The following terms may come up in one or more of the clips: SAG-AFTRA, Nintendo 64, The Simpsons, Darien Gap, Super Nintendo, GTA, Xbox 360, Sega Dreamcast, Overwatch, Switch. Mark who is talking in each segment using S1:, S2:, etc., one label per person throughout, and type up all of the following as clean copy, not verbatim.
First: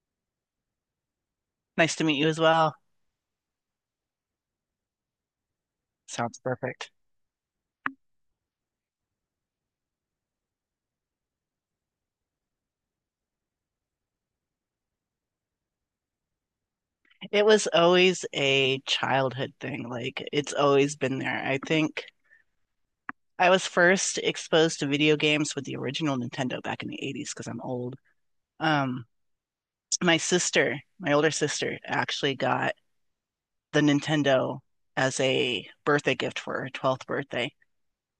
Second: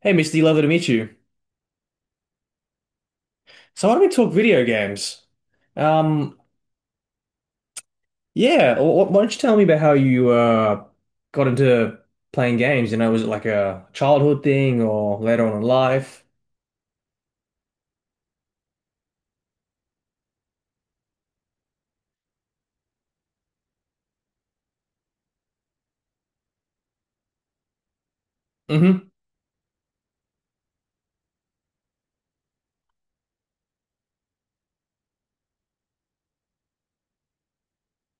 S1: Hey, Mr. D, lovely to meet you.
S2: Nice to meet you as well.
S1: So, why don't we talk video games? Um,
S2: Sounds perfect.
S1: yeah, why don't you tell me about how you got into playing games? You know, was it like a childhood thing or later on in life?
S2: It was always a childhood thing. Like, it's always been there. I think I was first exposed to video games with the original Nintendo back in the 80s because I'm old. Um,
S1: Mm-hmm.
S2: my sister, my older sister, actually got the Nintendo as a birthday gift for her 12th birthday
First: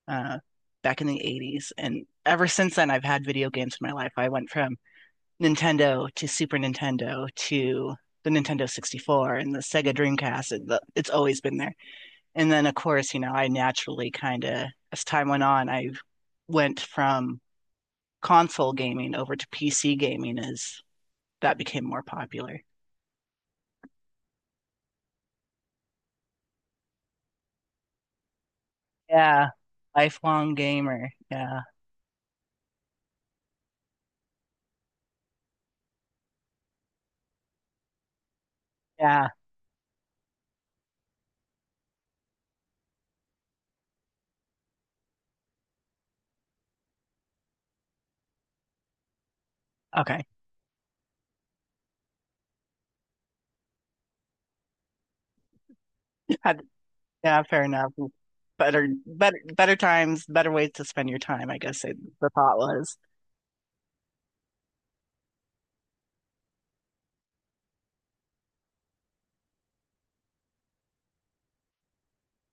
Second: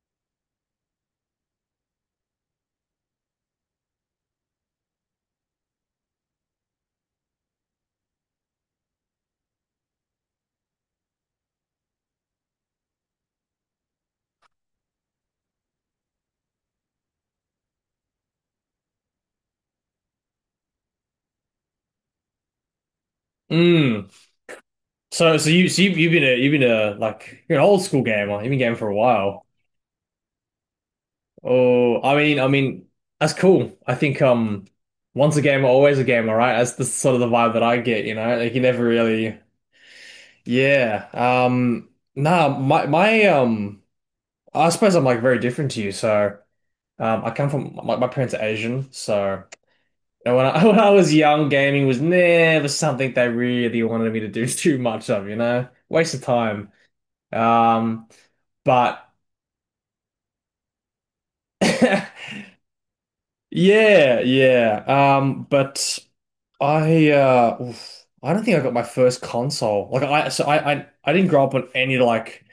S2: uh, back in the 80s. And ever since then, I've had video games in my life. I went from Nintendo to Super Nintendo to the Nintendo 64 and the Sega Dreamcast. It's always been there. And then, of course, you know, I naturally kind of, as time went on, I went from console gaming over to PC gaming as that became more popular.
S1: Mm. So you've been a like you're an old school gamer. You've been gaming for a while.
S2: Yeah. Lifelong gamer. Yeah.
S1: Oh, that's cool. I think once a gamer, always a gamer, right? That's the sort of the vibe that I get. You know, like you never
S2: Yeah.
S1: really. Yeah. Nah, my I suppose I'm like very different to you. So I come from my parents are Asian, so
S2: Okay.
S1: and when I when I was young, gaming was never something they really wanted me to do too much of, you know? Waste of time.
S2: Yeah, fair enough.
S1: Um
S2: Better,
S1: but
S2: better, better times, better ways to spend your time, I guess it,
S1: yeah,
S2: the thought was.
S1: yeah. But I don't think I got my first console. Like I so I didn't grow up on any like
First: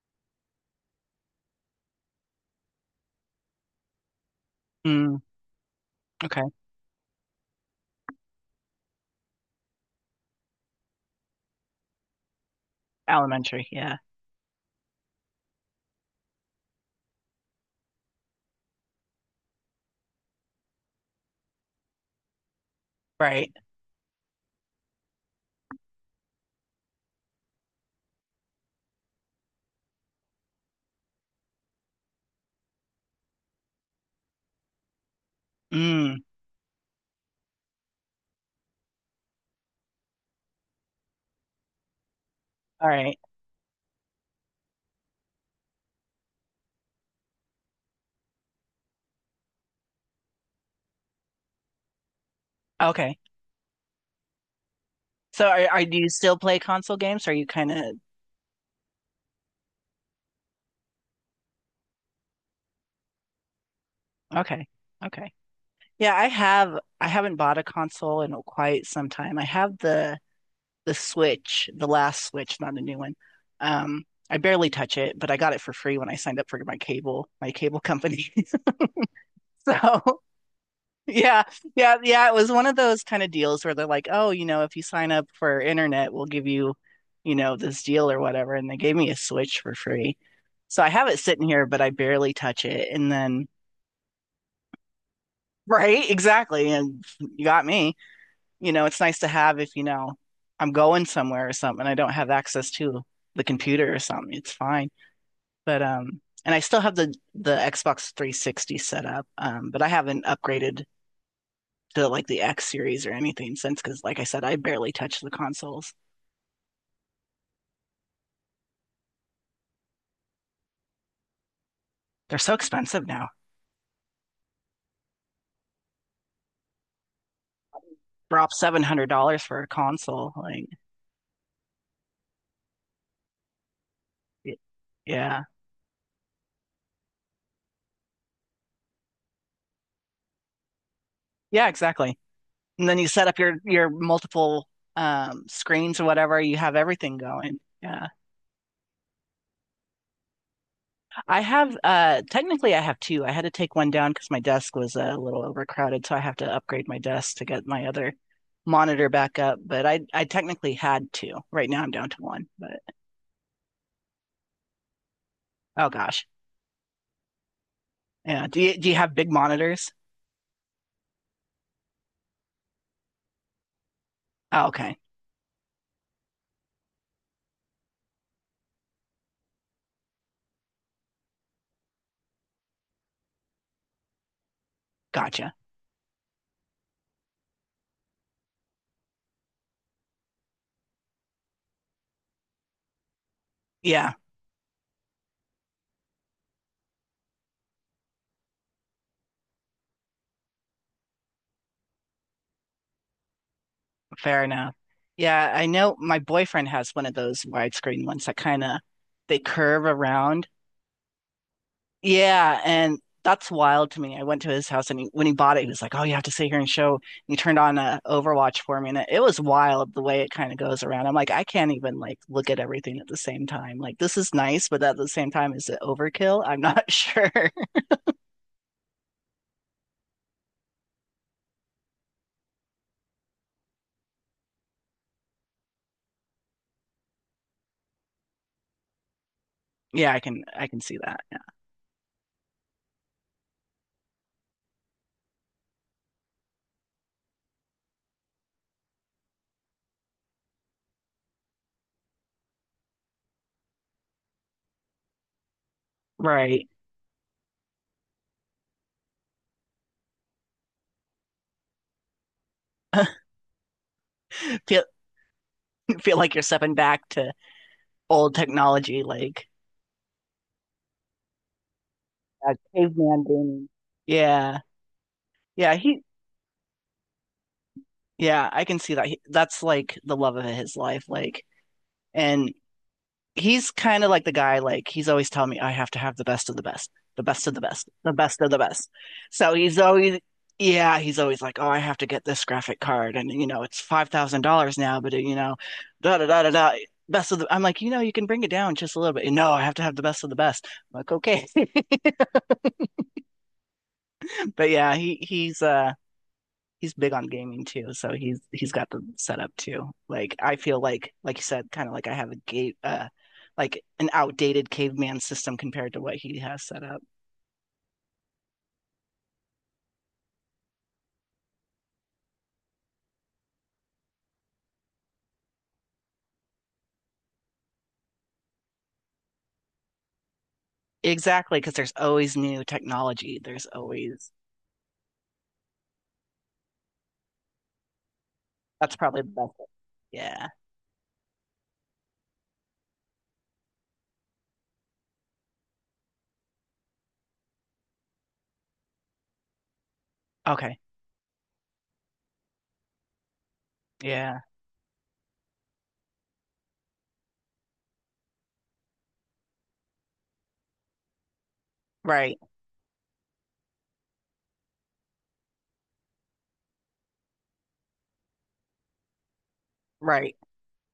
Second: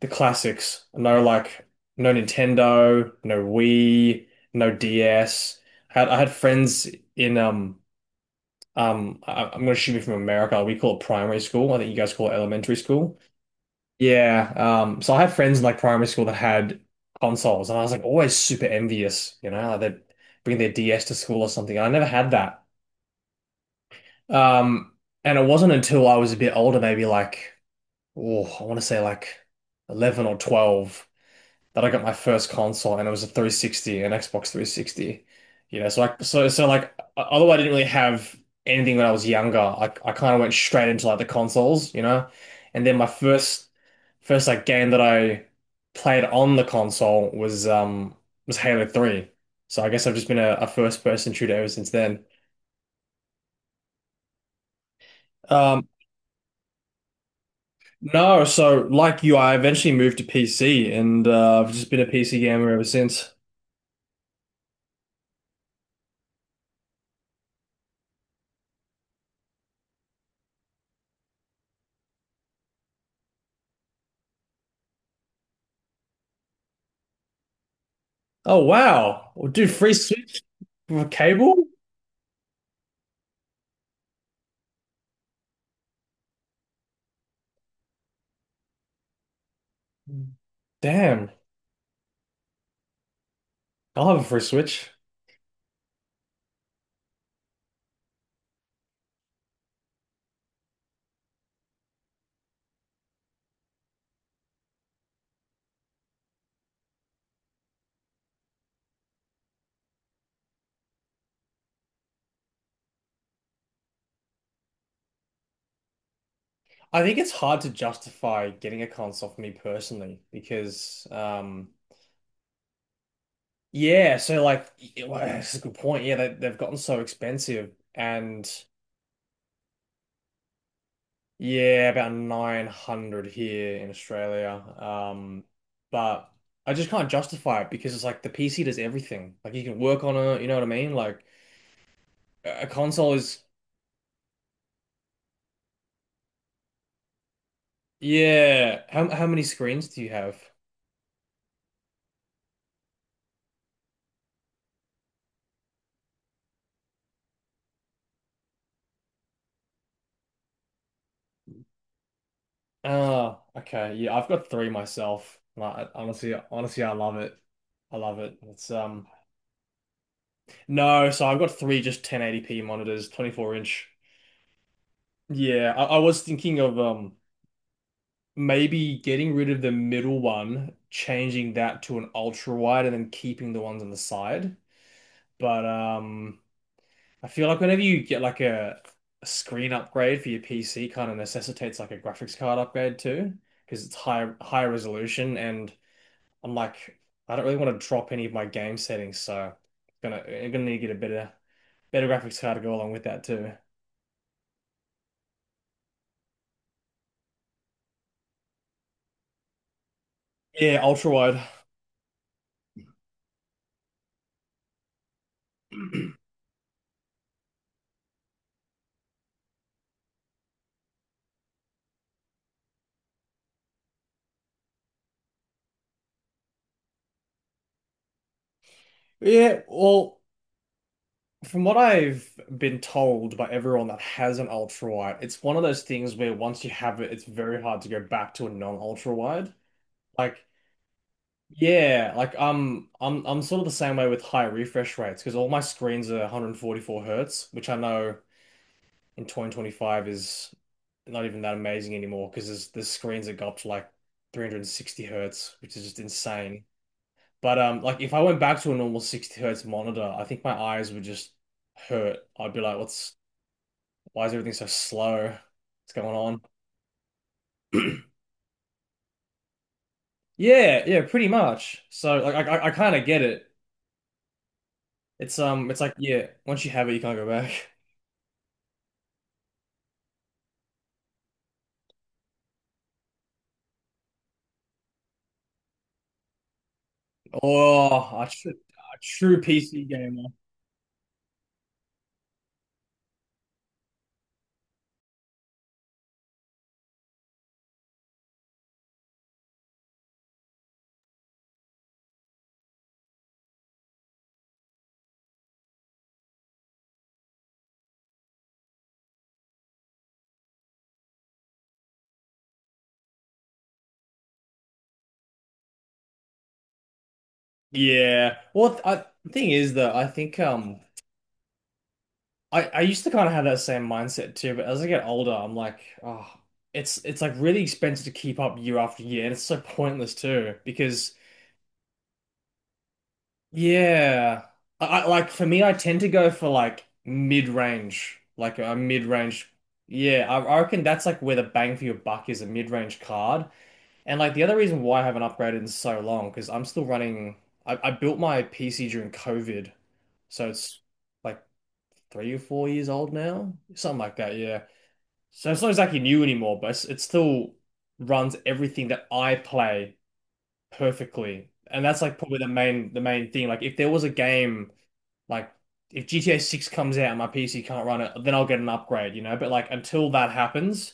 S1: the classics. No like no Nintendo, no Wii, no
S2: Mm,
S1: DS. I had
S2: okay.
S1: friends in I'm gonna assume you're from America. We call it primary school. I think you guys call it elementary school.
S2: Elementary. Yeah.
S1: Yeah. So I had friends in like primary school that had consoles, and I was like always super envious. You know, like they'd bring their DS to school or something. I never had that.
S2: Right.
S1: Um. And it wasn't until I was a bit older, maybe like oh, I want to say like 11 or 12 that I got my first console, and it was a 360, an Xbox 360. You know, so
S2: Mm.
S1: although I didn't really have anything when I was younger, I kind of went straight into like the consoles, you know. And
S2: All
S1: then my
S2: right.
S1: first first like game that I played on the console was Halo 3. So I guess I've just been a first person shooter ever since then.
S2: Okay. So are
S1: Um
S2: do you still play console games? Are you kind of
S1: no, so like you, I eventually moved to PC and I've just been a PC gamer ever since.
S2: okay. Okay. Yeah, I haven't bought a console in quite some time. I have the Switch, the last Switch, not a new one. I barely touch it, but I got it for free when I signed up for my cable company.
S1: Oh wow. Well, dude, free
S2: So
S1: Switch with a
S2: Yeah,
S1: cable?
S2: yeah. It was one of those kind of deals where they're like, oh, you know, if you sign up for internet, we'll give you, you know, this deal or whatever. And they gave me a Switch for free. So I have it
S1: Damn.
S2: sitting here, but I barely touch it. And then,
S1: I'll have a free Switch.
S2: right, exactly. And you got me. You know, it's nice to have if, you know, I'm going somewhere or something. I don't have access to the computer or something. It's fine. But, and I still have the Xbox 360 set up, but I haven't upgraded to like the X series or anything since, because like I said, I barely touch the consoles.
S1: I think it's hard to justify getting a console for me personally because
S2: They're so expensive now.
S1: yeah, so well, that's a good point. Yeah, they've gotten so expensive, and
S2: Drop $700 for a console. Like,
S1: yeah, about 900 here in Australia.
S2: y-
S1: Um
S2: yeah.
S1: but I just can't justify it because it's like the PC does everything. Like you can work on it, you know what I mean? Like
S2: Yeah, exactly.
S1: a
S2: And then you
S1: console
S2: set up
S1: is
S2: your multiple screens or whatever, you have everything going. Yeah.
S1: yeah. How many screens do you have?
S2: I have technically I have two. I had to take one down because my desk was a little overcrowded, so I have to upgrade my desk to get my other monitor back up. But I technically had two. Right now I'm down to one. But
S1: Oh, okay. Yeah, I've got three myself. Like,
S2: oh gosh.
S1: honestly, I love it. I love it.
S2: Yeah. Do
S1: It's
S2: you do you have big monitors?
S1: no, so I've got three just 1080p monitors, 24 inch.
S2: Oh, okay.
S1: Yeah, I was thinking of maybe getting rid of the middle one, changing that to an ultra wide, and then keeping the ones on the side.
S2: Gotcha.
S1: But I feel like whenever you get like a screen upgrade for your PC, kind of necessitates like a graphics card upgrade too, because it's
S2: Yeah,
S1: higher resolution and I'm like, I don't really want to drop any of my game settings, so gonna I'm gonna need to get a better graphics card to go along with that too.
S2: fair enough. Yeah, I know my boyfriend has one of those widescreen ones that kind of they curve around.
S1: Yeah, ultra wide.
S2: Yeah, and that's wild to me. I went to his house and when he bought it, he was like, "Oh, you have to sit here and show." And he turned on Overwatch for me, and it was wild the way it kind of goes around. I'm like, I can't even like look at everything at the same time. Like this is nice, but at the same time, is it overkill? I'm not sure.
S1: Yeah, well, from what I've been told by everyone that has an ultra wide, it's one of those things where once you have it, it's very hard to go back to a non-ultra wide.
S2: Yeah, I
S1: Like,
S2: can I can see that.
S1: yeah, like I'm sort of the same way with high refresh rates because all my screens are 144 hertz, which I know in 2025 is not even that amazing anymore because there's the screens that go up to like 360 hertz, which is just insane.
S2: Right.
S1: But like if I went back to a normal 60 hertz monitor, I think my eyes would just hurt. I'd be like, what's why is everything so slow? What's going
S2: Feel like
S1: on?
S2: you're stepping back to old technology. Like,
S1: Yeah, yeah, pretty much. So like I kind of get
S2: caveman
S1: it.
S2: gaming. yeah,
S1: It's
S2: yeah,
S1: like yeah, once you have it, you can't go back.
S2: I can see that. He, that's like the love of his life. Like, and he's kind of like the guy. Like, he's always telling me I have to have the best of the best of the
S1: Oh,
S2: best of the best.
S1: a true
S2: So he's
S1: PC
S2: always.
S1: gamer.
S2: Yeah, he's always like, "Oh, I have to get this graphic card, and you know it's $5,000 now." But you know, da da da da da best of the I'm like, you know, you can bring it down just a little bit. No, I have to have the best of the best. I'm like, okay. But yeah, he's he's big on gaming too, so he's got the setup too. Like I feel like you said, kind of like I have a gate like an outdated caveman system compared to what he has set up.
S1: Yeah. Well, the thing is that I think I used to kind of have that same mindset too, but as I get older, I'm like, oh, it's like really expensive to keep up year after year, and it's so pointless too because
S2: Exactly, because there's always new technology. There's always
S1: yeah, I like for me, I tend to go for like a
S2: that's probably the
S1: mid-range.
S2: best. Way.
S1: Yeah,
S2: Yeah.
S1: I reckon that's like where the bang for your buck is a mid-range card, and like the other reason why I haven't upgraded in so long because I'm still running. I built my PC during COVID, so
S2: Okay.
S1: it's like 3 or 4 years old now, something like that.
S2: Yeah.
S1: Yeah. So it's not exactly new anymore, but it still runs everything that I play perfectly. And that's like probably
S2: Right.
S1: the main thing. Like if there was a game like if GTA 6 comes out and my PC can't run it, then I'll get an upgrade, you know? But like until that
S2: Right.
S1: happens,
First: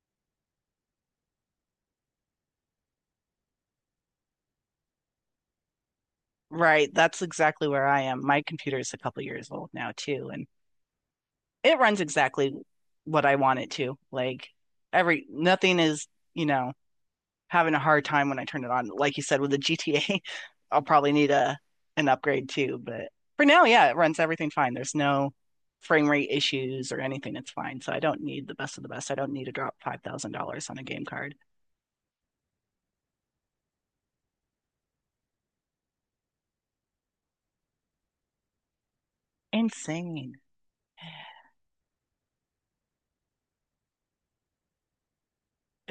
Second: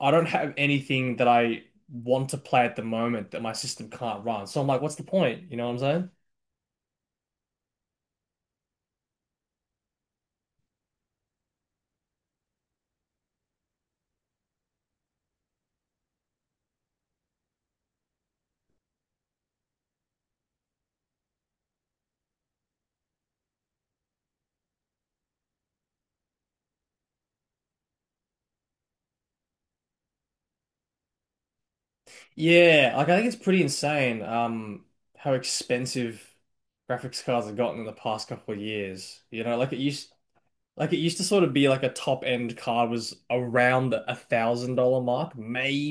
S1: I don't have anything that I want to play at the moment that my system can't run. So I'm like, what's the point? You know what I'm saying?
S2: Right. That's exactly where I am. My computer is a couple years old now too, and it runs exactly what I want it to. Like every nothing is, you know, having a hard time when I turn it on. Like you said, with the GTA, I'll probably need a an upgrade too. But for now, yeah, it runs everything fine. There's no frame rate issues or anything. It's fine. So I don't need the best of the best. I don't need to drop $5,000 on a game card.
S1: Yeah, like I think it's pretty insane how expensive graphics cards have gotten in the past couple of years. You know,
S2: Insane.
S1: like it used to sort of be like a top end card was around the $1,000 mark,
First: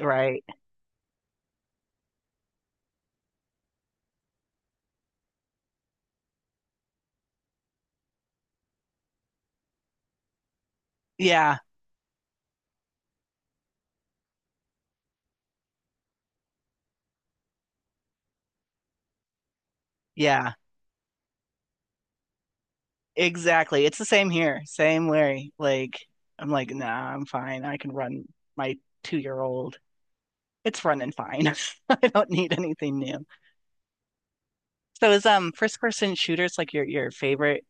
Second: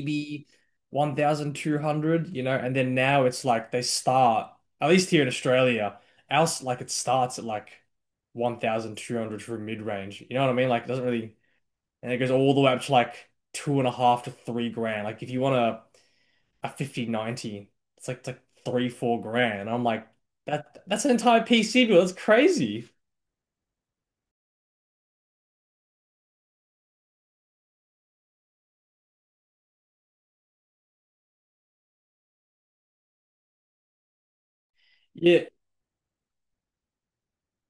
S2: Right.
S1: 1,200, you know, and then now it's like at least here in Australia, like it starts at like 1,200 for mid range. You know what I mean? Like it doesn't really,
S2: Yeah.
S1: and it goes all the way up to like two and a half to 3 grand. Like if you want a 5090, it's like three, 4 grand. And I'm like,
S2: Yeah.
S1: that's an entire PC bill. That's crazy.
S2: Exactly. It's the same here. Same worry. Like I'm like, nah, I'm fine. I can run my 2 year old. It's running fine. I don't need anything new. So is
S1: Yeah.
S2: first person shooters like your favorite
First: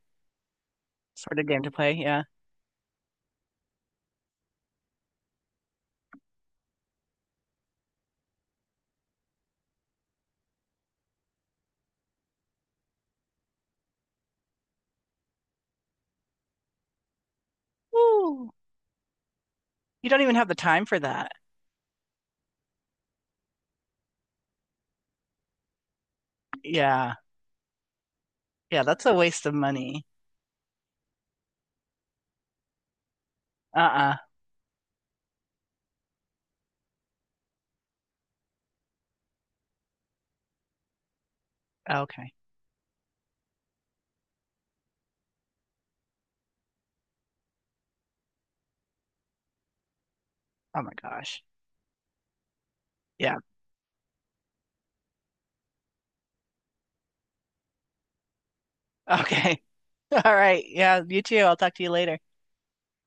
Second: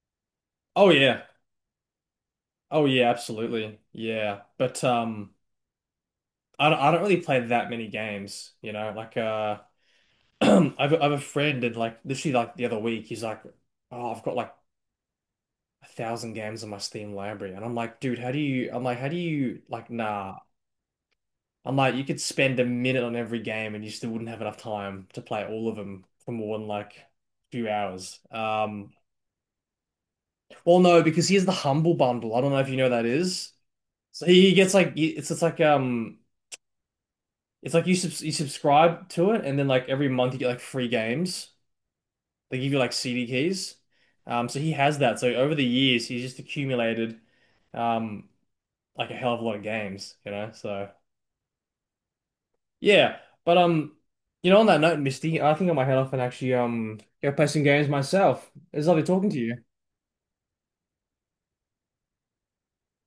S1: Oh yeah.
S2: sort of game to play. Yeah.
S1: Oh yeah, absolutely. Yeah. But I don't really play that many games, you know. Like I've a friend, and like literally like the other week he's like, "Oh, I've got like a thousand games in my Steam library." And I'm like, "Dude, how do
S2: Woo.
S1: you I'm like, how do you like
S2: You don't even
S1: nah."
S2: have the time for that.
S1: I'm like, "You could spend a minute on every game and you still wouldn't have enough time to play all of them for more than like a
S2: Yeah.
S1: few hours."
S2: Yeah, that's a waste of money.
S1: Well no, because he has the Humble Bundle. I don't know if you know what that is.
S2: Uh-uh.
S1: So he gets like it's like it's like you subscribe to it, and then like every month you get like free games.
S2: Okay.
S1: They give you like CD keys. So he has that. So over the years, he's just accumulated um like a hell of a lot of games, you know.
S2: Oh
S1: So
S2: my gosh.
S1: yeah,
S2: Yeah.
S1: but you know, on that note, Misty, I think I might head off and actually go play some games myself. It's lovely talking to you.
S2: Okay. All right. Yeah, you too. I'll talk to you later.